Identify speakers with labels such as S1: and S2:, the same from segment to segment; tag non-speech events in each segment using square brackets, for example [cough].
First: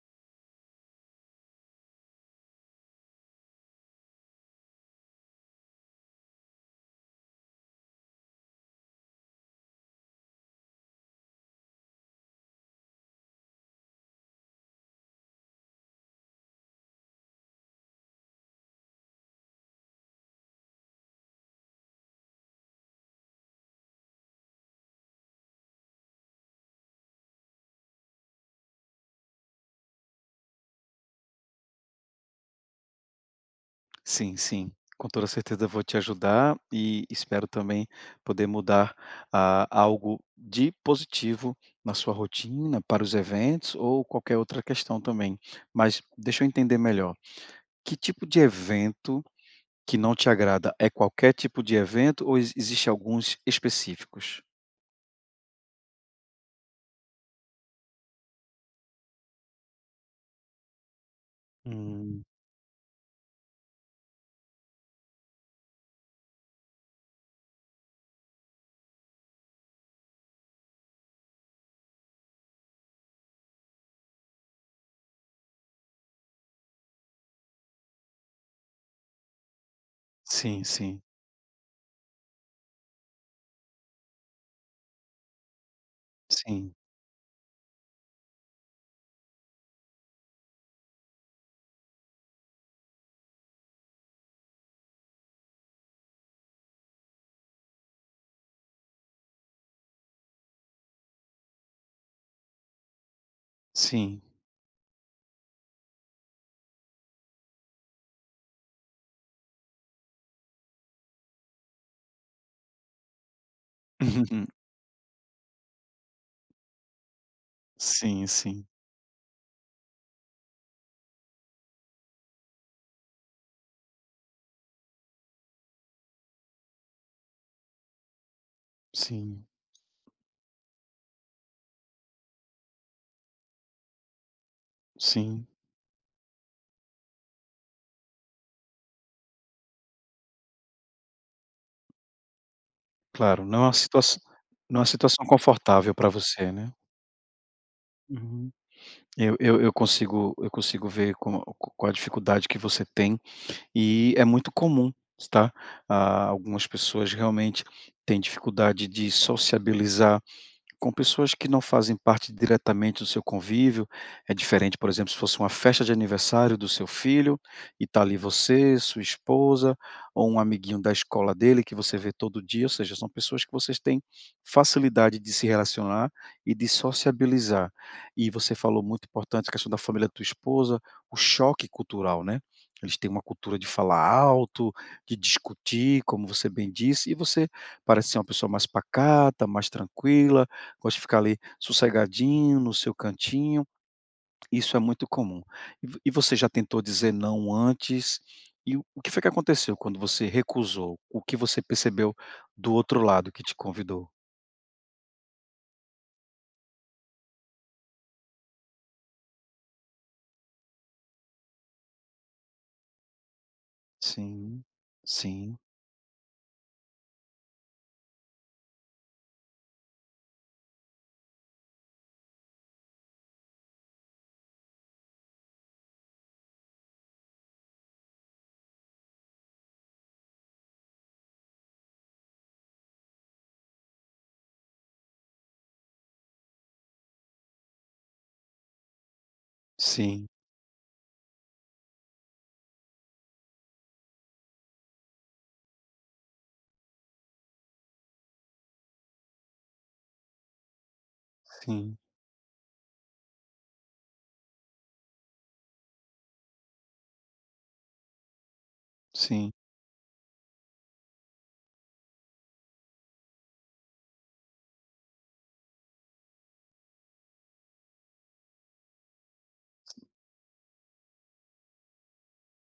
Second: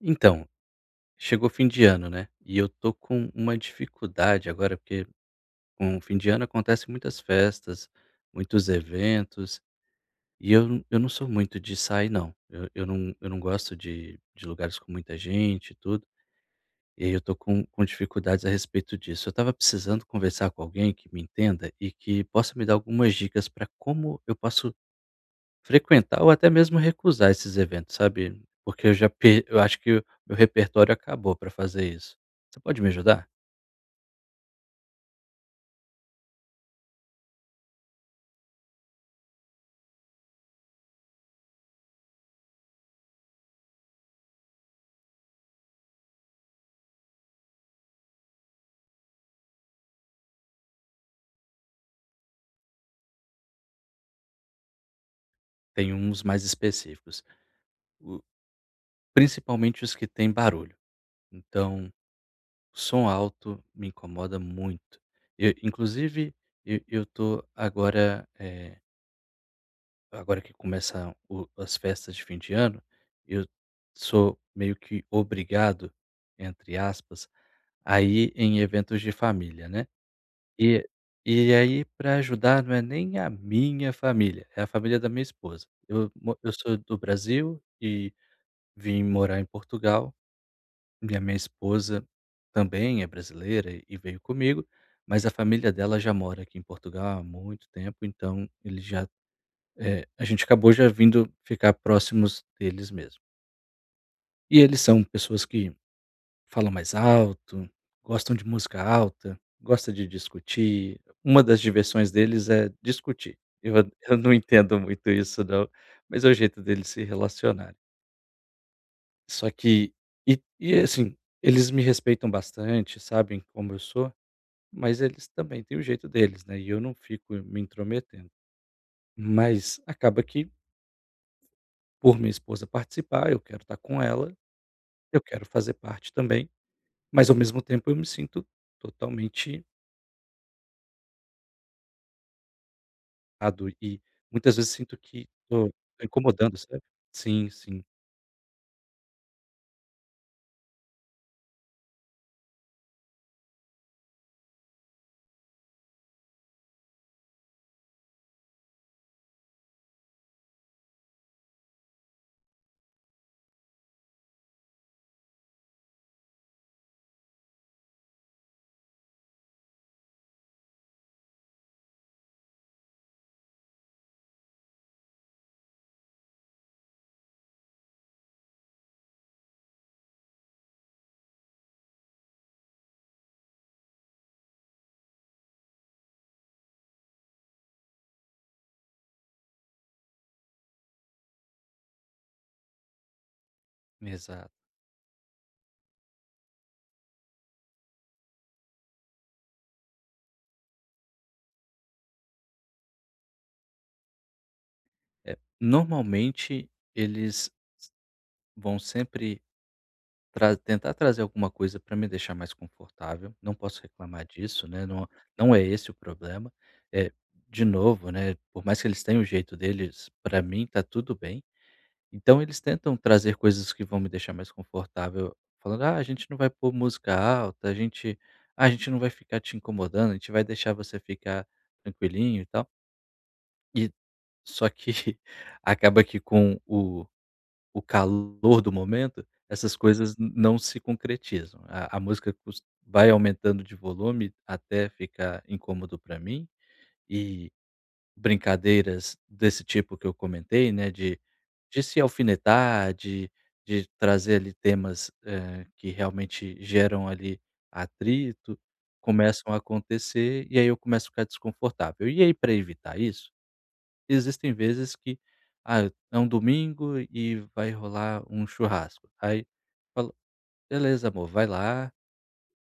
S1: Então, chegou fim de ano, né, e eu tô com uma dificuldade agora, porque com o fim de ano acontecem muitas festas, muitos eventos, e eu não sou muito de sair não. Eu não gosto de lugares com muita gente e tudo, e aí eu tô com dificuldades a respeito disso. Eu tava precisando conversar com alguém que me entenda e que possa me dar algumas dicas para como eu posso frequentar ou até mesmo recusar esses eventos, sabe, porque eu já per eu acho que o meu repertório acabou para fazer isso. Você pode me ajudar?
S2: Sim, sim. Com toda certeza vou te ajudar e espero também poder mudar ah, algo de positivo na sua rotina, para os eventos ou qualquer outra questão também. Mas deixa eu entender melhor. Que tipo de evento que não te agrada? É qualquer tipo de evento ou existe alguns específicos?
S1: Tem uns mais específicos, o principalmente os que têm barulho, então
S2: Hum,
S1: som alto me incomoda muito. E inclusive eu tô agora, agora que começa o as festas de fim de ano, eu sou meio que "obrigado", entre aspas, a ir em eventos de família, né.
S2: sim,
S1: E
S2: sim,
S1: e aí, para ajudar, não é nem a minha família, é a família da minha esposa. Eu
S2: sim,
S1: sou do Brasil e vim morar em Portugal, e a minha esposa também é brasileira e veio comigo, mas a família dela já mora aqui em Portugal há muito tempo, então eles já a gente acabou já vindo ficar próximos deles mesmo.
S2: sim.
S1: E eles são pessoas que falam mais alto, gostam de música alta, gosta de discutir. Uma das diversões deles é discutir. Eu a- [laughs] eu não
S2: [laughs]
S1: entendo muito isso não, mas é o jeito deles se relacionarem.
S2: Sim, sim,
S1: Só que e assim, eles me respeitam bastante, sabem como eu sou, mas eles também têm o jeito deles, né, e eu não fico me intrometendo.
S2: sim,
S1: Mas acaba que, por minha esposa participar, eu quero estar com ela, eu quero
S2: sim.
S1: fazer parte também, mas ao mesmo tempo eu me sinto totalmente
S2: Claro, não é
S1: ado
S2: uma
S1: e
S2: situação
S1: muitas vezes
S2: não é uma
S1: sinto
S2: situação
S1: que tô
S2: confortável
S1: tô
S2: para você,
S1: incomodando,
S2: né.
S1: sabe? Sim, sim,
S2: Uhum. Eu consigo ver com a dificuldade que você tem, e é muito comum, tá. Ah, algumas pessoas realmente têm dificuldade de sociabilizar com pessoas que não fazem parte diretamente do seu convívio, é diferente, por exemplo, se fosse uma festa de aniversário do seu filho, e está ali você, sua esposa, ou um amiguinho da escola dele que você vê todo dia, ou seja, são pessoas que vocês têm facilidade de se relacionar e de sociabilizar. E você falou muito importante a questão da família da tua esposa, o choque cultural, né? Eles têm uma cultura de falar alto, de discutir, como você bem disse, e você parece ser uma pessoa mais pacata, mais tranquila, gosta de ficar ali sossegadinho no seu cantinho,
S1: exato.
S2: isso é muito comum. E você já tentou dizer não antes? E o que foi que aconteceu quando você recusou? O que você percebeu do outro lado que te convidou?
S1: É, normalmente eles vão sempre tra tentar trazer alguma coisa para me deixar mais confortável, não posso reclamar
S2: Sim,
S1: disso, né, não
S2: sim,
S1: é esse o problema. É de novo, né, por mais que eles tenham o jeito deles, para mim tá tudo bem. Então eles tentam trazer coisas que vão me deixar mais confortável, falando: "Ah, a gente não vai pôr música alta, a gente a gente não vai ficar te incomodando, a gente vai deixar você ficar tranquilinho e tal". E só que [laughs] acaba que com o calor do momento, essas coisas
S2: sim,
S1: n não se concretizam. A música cos vai aumentando de volume até ficar incômodo para mim e brincadeiras desse tipo que eu comentei, né, de
S2: sim,
S1: se alfinetar, de trazer ali temas, que realmente geram ali atrito,
S2: sim,
S1: começam a acontecer e aí eu começo a ficar desconfortável. E aí para evitar isso, existem vezes que, é um domingo e vai rolar um churrasco. Aí falo: "Beleza amor, vai lá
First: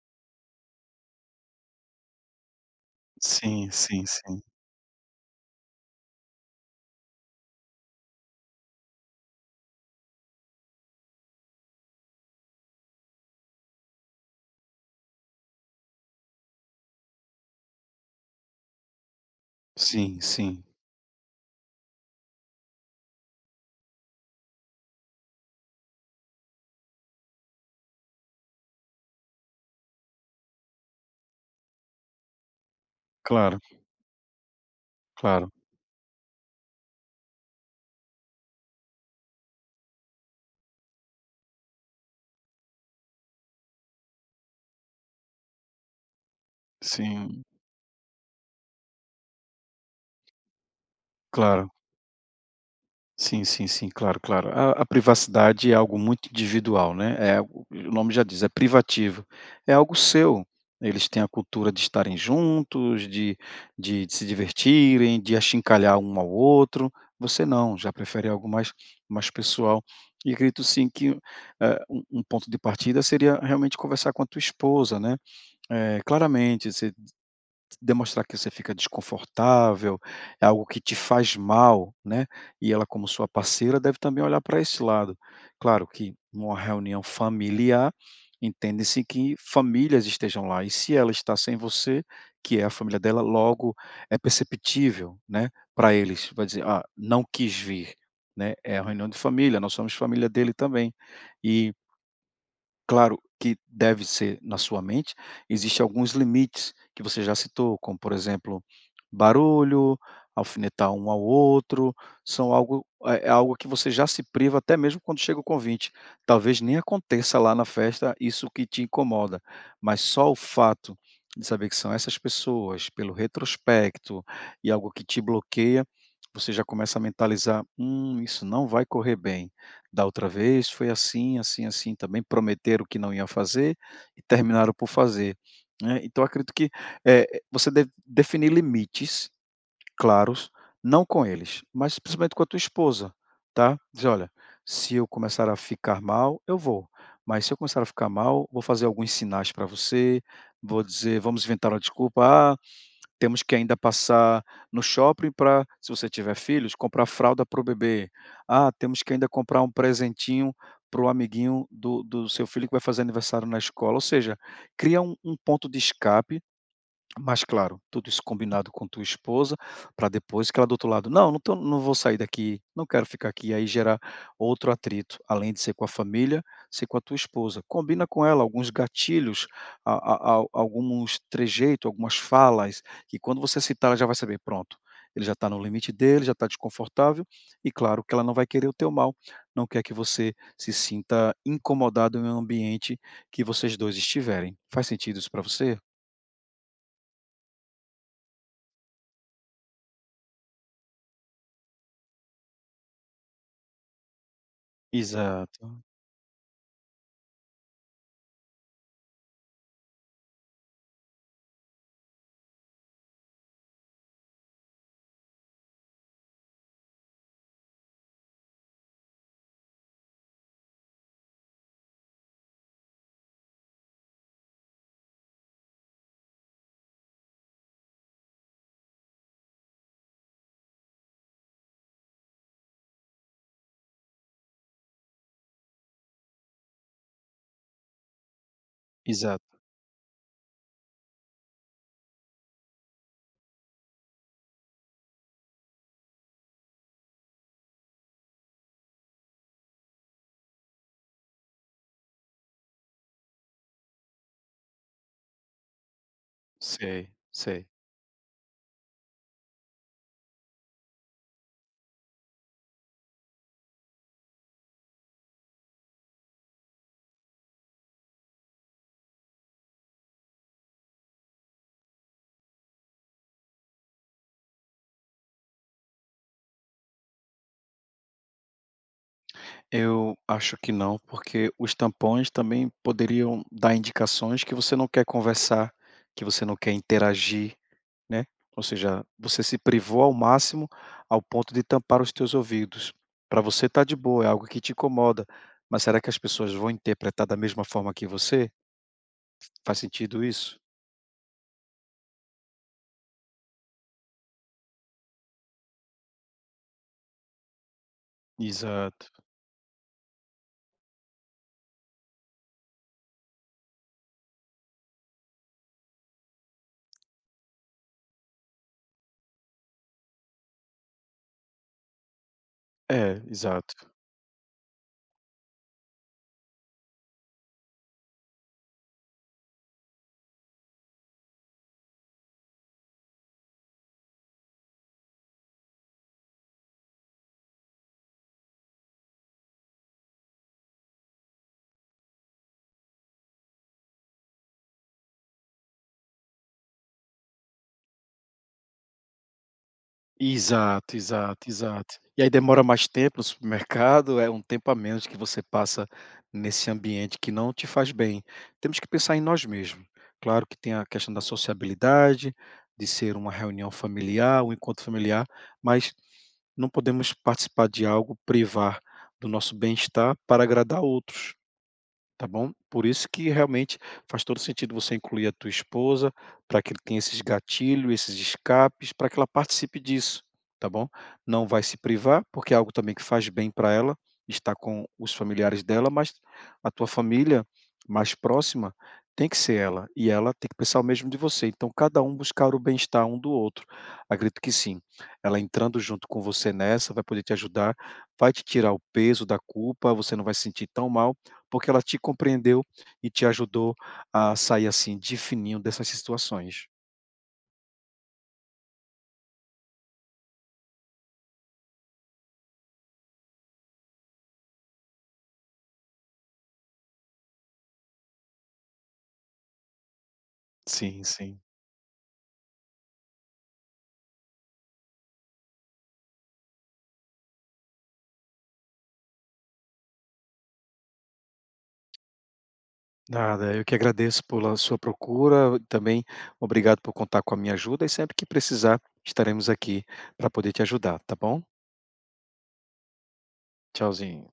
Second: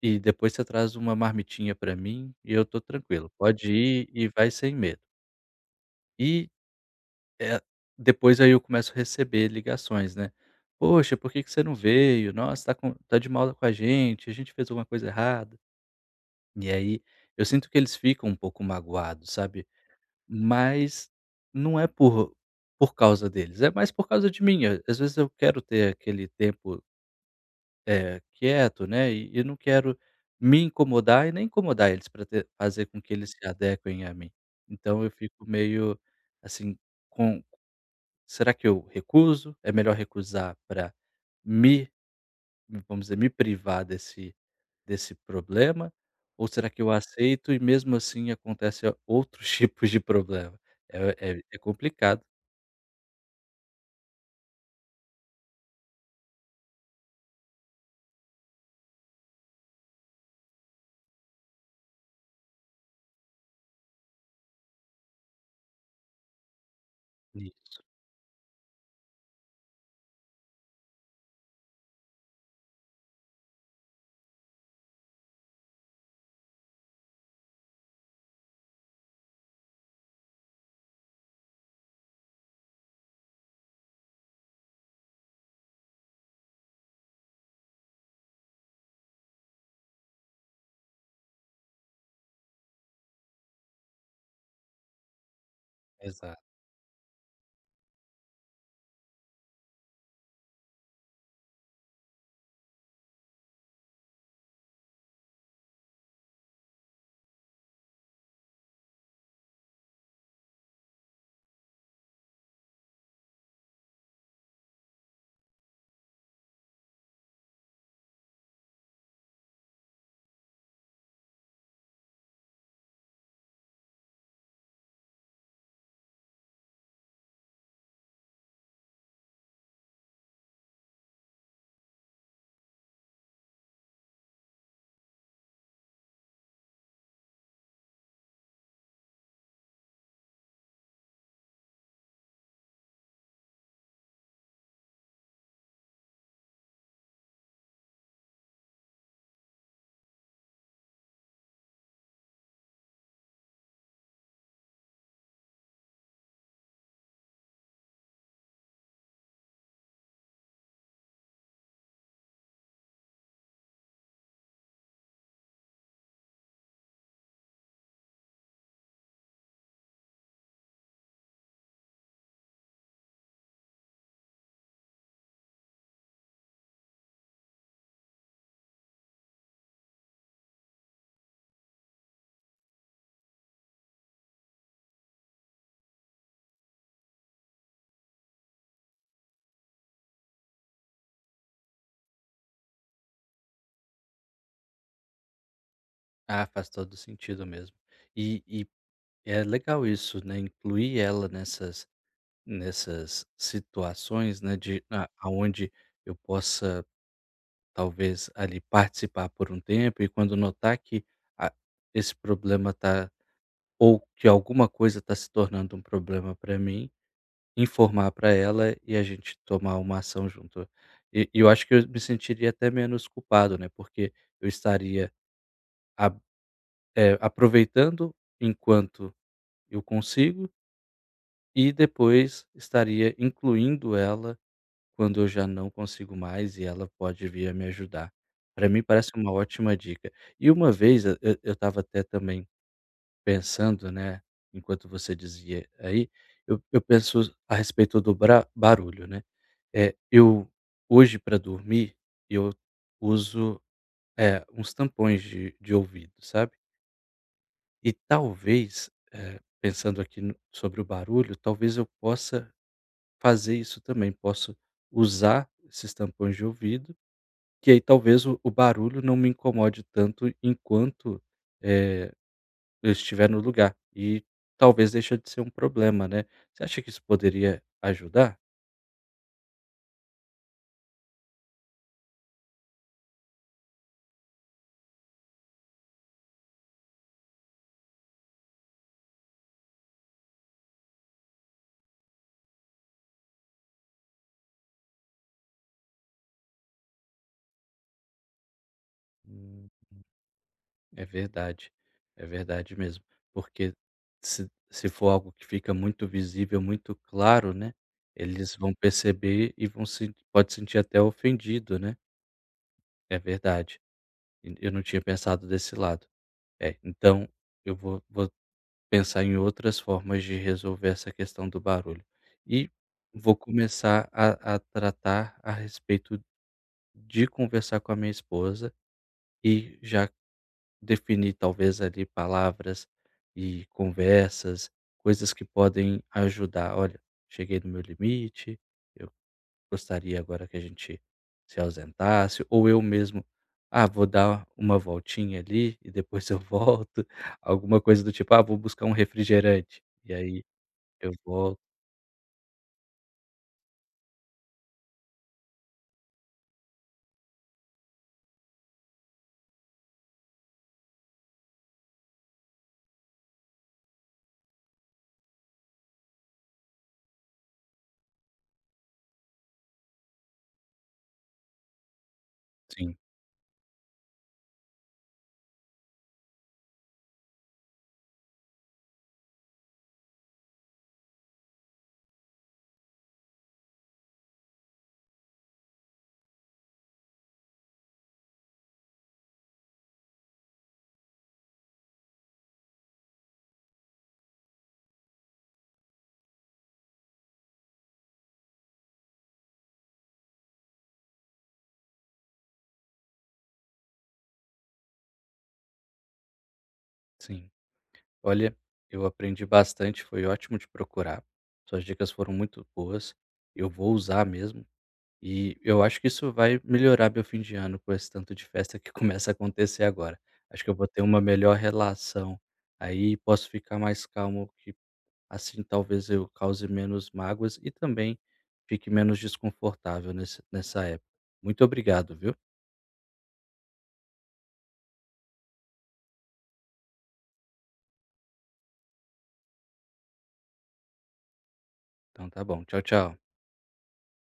S1: e depois você traz uma marmitinha para mim e eu tô tranquilo,
S2: sim,
S1: pode
S2: sim,
S1: ir e
S2: sim,
S1: vai sem medo". E é, depois aí eu começo a receber ligações, né. "Poxa, por que que você não veio? Nossa, tá de mal com a gente fez alguma coisa errada". E aí, eu sinto que eles ficam um pouco magoados, sabe.
S2: sim, sim,
S1: Mas não é por causa deles, é mais por causa de mim. Às vezes eu quero ter aquele tempo, quieto, né, e não quero me incomodar e nem incomodar eles para fazer com que eles se
S2: claro,
S1: adequem a mim. Então eu fico
S2: claro,
S1: meio, assim, com será que eu recuso? É melhor recusar para me vamos dizer, me privar desse problema? Ou será que eu
S2: sim,
S1: aceito e mesmo assim acontece outros [laughs] tipos de problema? É
S2: claro.
S1: complicado
S2: Sim, sim, sim, claro, claro. A privacidade é algo muito individual, né, é algo o nome já diz, é privativo, é algo seu. Eles têm a cultura de estarem juntos, de se divertirem, de achincalhar um ao outro, você não,
S1: isso,
S2: já prefere algo mais mais pessoal. E acredito sim que, um ponto de partida seria realmente conversar com a tua esposa, né, claramente, você demonstrar que você fica desconfortável, é algo que te faz mal, né, e ela como sua parceira deve também olhar para esse lado. Claro que numa reunião familiar, entende-se que famílias estejam lá, e se ela está sem você, que é a família dela, logo é perceptível, né, para eles,
S1: exato.
S2: vai dizer: "Ah, não quis vir", né, é a reunião de família, nós somos família dele também. E claro que deve ser na sua mente, existem alguns limites que você já citou, como por exemplo, barulho, alfinetar um ao outro, são algo é é algo que você já se priva até mesmo quando chega o convite. Talvez nem aconteça lá na festa isso que te incomoda, mas só o fato de saber que são essas pessoas, pelo retrospecto e algo que te bloqueia, você já começa a mentalizar: isso não vai correr bem". Da outra vez foi assim, assim, assim também, prometeram que não iam fazer e terminaram por fazer, né. Então acredito que, você deve definir limites claros, não com eles, mas principalmente com a tua esposa, tá. Diz, "Olha, se eu começar a ficar mal, eu vou, mas se eu começar a ficar mal, vou fazer alguns sinais para você, vou dizer vamos inventar uma desculpa, ah temos que ainda passar no shopping para se você tiver filhos, comprar fralda para o bebê. Ah, temos que ainda comprar um presentinho para o amiguinho do seu filho que vai fazer aniversário na escola, ou seja, cria um ponto de escape mas claro, tudo isso combinado com tua esposa, para depois que ela do outro lado: "Não, não tô não vou sair daqui, não quero ficar aqui", aí gerar outro atrito, além de ser com a família, ser com a tua esposa. Combina com ela alguns gatilhos, a alguns trejeitos algumas falas, que quando você citar ela já vai saber: pronto, ele já está no limite dele, já está desconfortável, e claro que ela não vai querer o teu mal, não quer que você se sinta incomodado em um ambiente que vocês 2 estiverem. Faz sentido isso para você?
S1: Ah, faz todo sentido mesmo. E é legal isso, né, incluir ela nessas situações, né, de a aonde
S2: Exato.
S1: eu possa talvez ali participar por um tempo e quando notar que a esse problema tá ou que alguma coisa está se tornando um problema para mim, informar para ela e a gente tomar uma ação junto. E eu acho que eu me sentiria até menos culpado, né, porque eu estaria a aproveitando enquanto eu consigo e depois estaria incluindo ela quando eu já não consigo mais e ela pode vir a me ajudar. Para mim parece uma
S2: Exato,
S1: ótima dica. E uma vez eu estava até também pensando, né, enquanto você dizia aí, eu penso a respeito do bra barulho, né. É, eu hoje para dormir, eu uso, uns tampões de ouvido, sabe.
S2: sei, sei.
S1: E talvez, pensando aqui no sobre o barulho, talvez eu possa fazer isso também, posso usar esses tampões de ouvido que aí talvez o barulho não me incomode tanto enquanto, eh, eu estiver no lugar e talvez deixe de ser um problema, né. Você acha que isso poderia ajudar?
S2: Eu acho que não, porque os tampões também poderiam dar indicações que você não quer conversar, que você não quer interagir, né. Ou seja, você se privou ao máximo ao ponto de tampar os teus ouvidos. Para você tá de boa, é algo que te incomoda, mas será que as pessoas vão interpretar da mesma forma que você?
S1: Hum,
S2: Faz sentido isso?
S1: é verdade, é verdade mesmo, porque se for algo que fica muito visível, muito claro, né, eles vão
S2: Exato.
S1: perceber e vão se pode sentir até ofendido, né. É verdade, e eu não tinha pensado desse lado. É, então eu vou pensar em outras formas de resolver essa questão do barulho. E
S2: É,
S1: vou
S2: exato.
S1: começar a tratar a respeito de conversar com a minha esposa e já definir talvez ali palavras e conversas, coisas que podem ajudar. "Olha, cheguei no meu limite, eu gostaria agora que a gente se ausentasse", ou eu mesmo: "Ah, vou dar uma voltinha ali e depois eu volto", [laughs] alguma coisa do tipo: "Ah, vou buscar um refrigerante", e aí
S2: Exato,
S1: eu
S2: exato,
S1: vou.
S2: exato. E aí demora mais tempo no supermercado, é um tempo a menos que você passa nesse ambiente que não te faz bem. Temos que pensar em nós mesmos. Claro que tem a questão da sociabilidade, de ser uma reunião familiar, um encontro familiar, mas não podemos participar de algo, privar do nosso bem-estar para agradar outros. Tá bom? Por
S1: Sim,
S2: isso que realmente faz todo sentido você incluir a tua esposa, para que ele tenha esses gatilhos, esses escapes, para que ela participe disso, tá bom? Não vai se privar, porque é algo também que faz bem para ela, estar com os familiares dela, mas a tua família mais próxima tem que ser ela, e ela tem que pensar o mesmo de você. Então, cada um buscar o bem-estar um do outro. Acredito que sim. Ela entrando junto com você nessa, vai poder te ajudar, vai te tirar o peso da culpa, você não vai se sentir tão mal porque ela te compreendeu e te ajudou a sair, assim, de fininho dessas situações.
S1: sim. Olha, eu aprendi bastante, foi ótimo te procurar. Suas dicas foram muito boas, eu vou usar mesmo, e eu acho que isso vai melhorar meu fim de ano com esse tanto de festa que [laughs] começa a acontecer agora. Acho que eu vou ter
S2: Sim,
S1: uma
S2: sim.
S1: melhor relação, aí posso ficar mais calmo, que assim talvez eu cause menos mágoas e também fique menos desconfortável nesse nessa época. Muito obrigado, viu?
S2: Nada, eu que agradeço pela sua procura, também obrigado por contar com a minha ajuda e sempre que precisar estaremos aqui para poder te ajudar, tá bom?
S1: Então tá bom, tchau, tchau.
S2: Tchauzinho.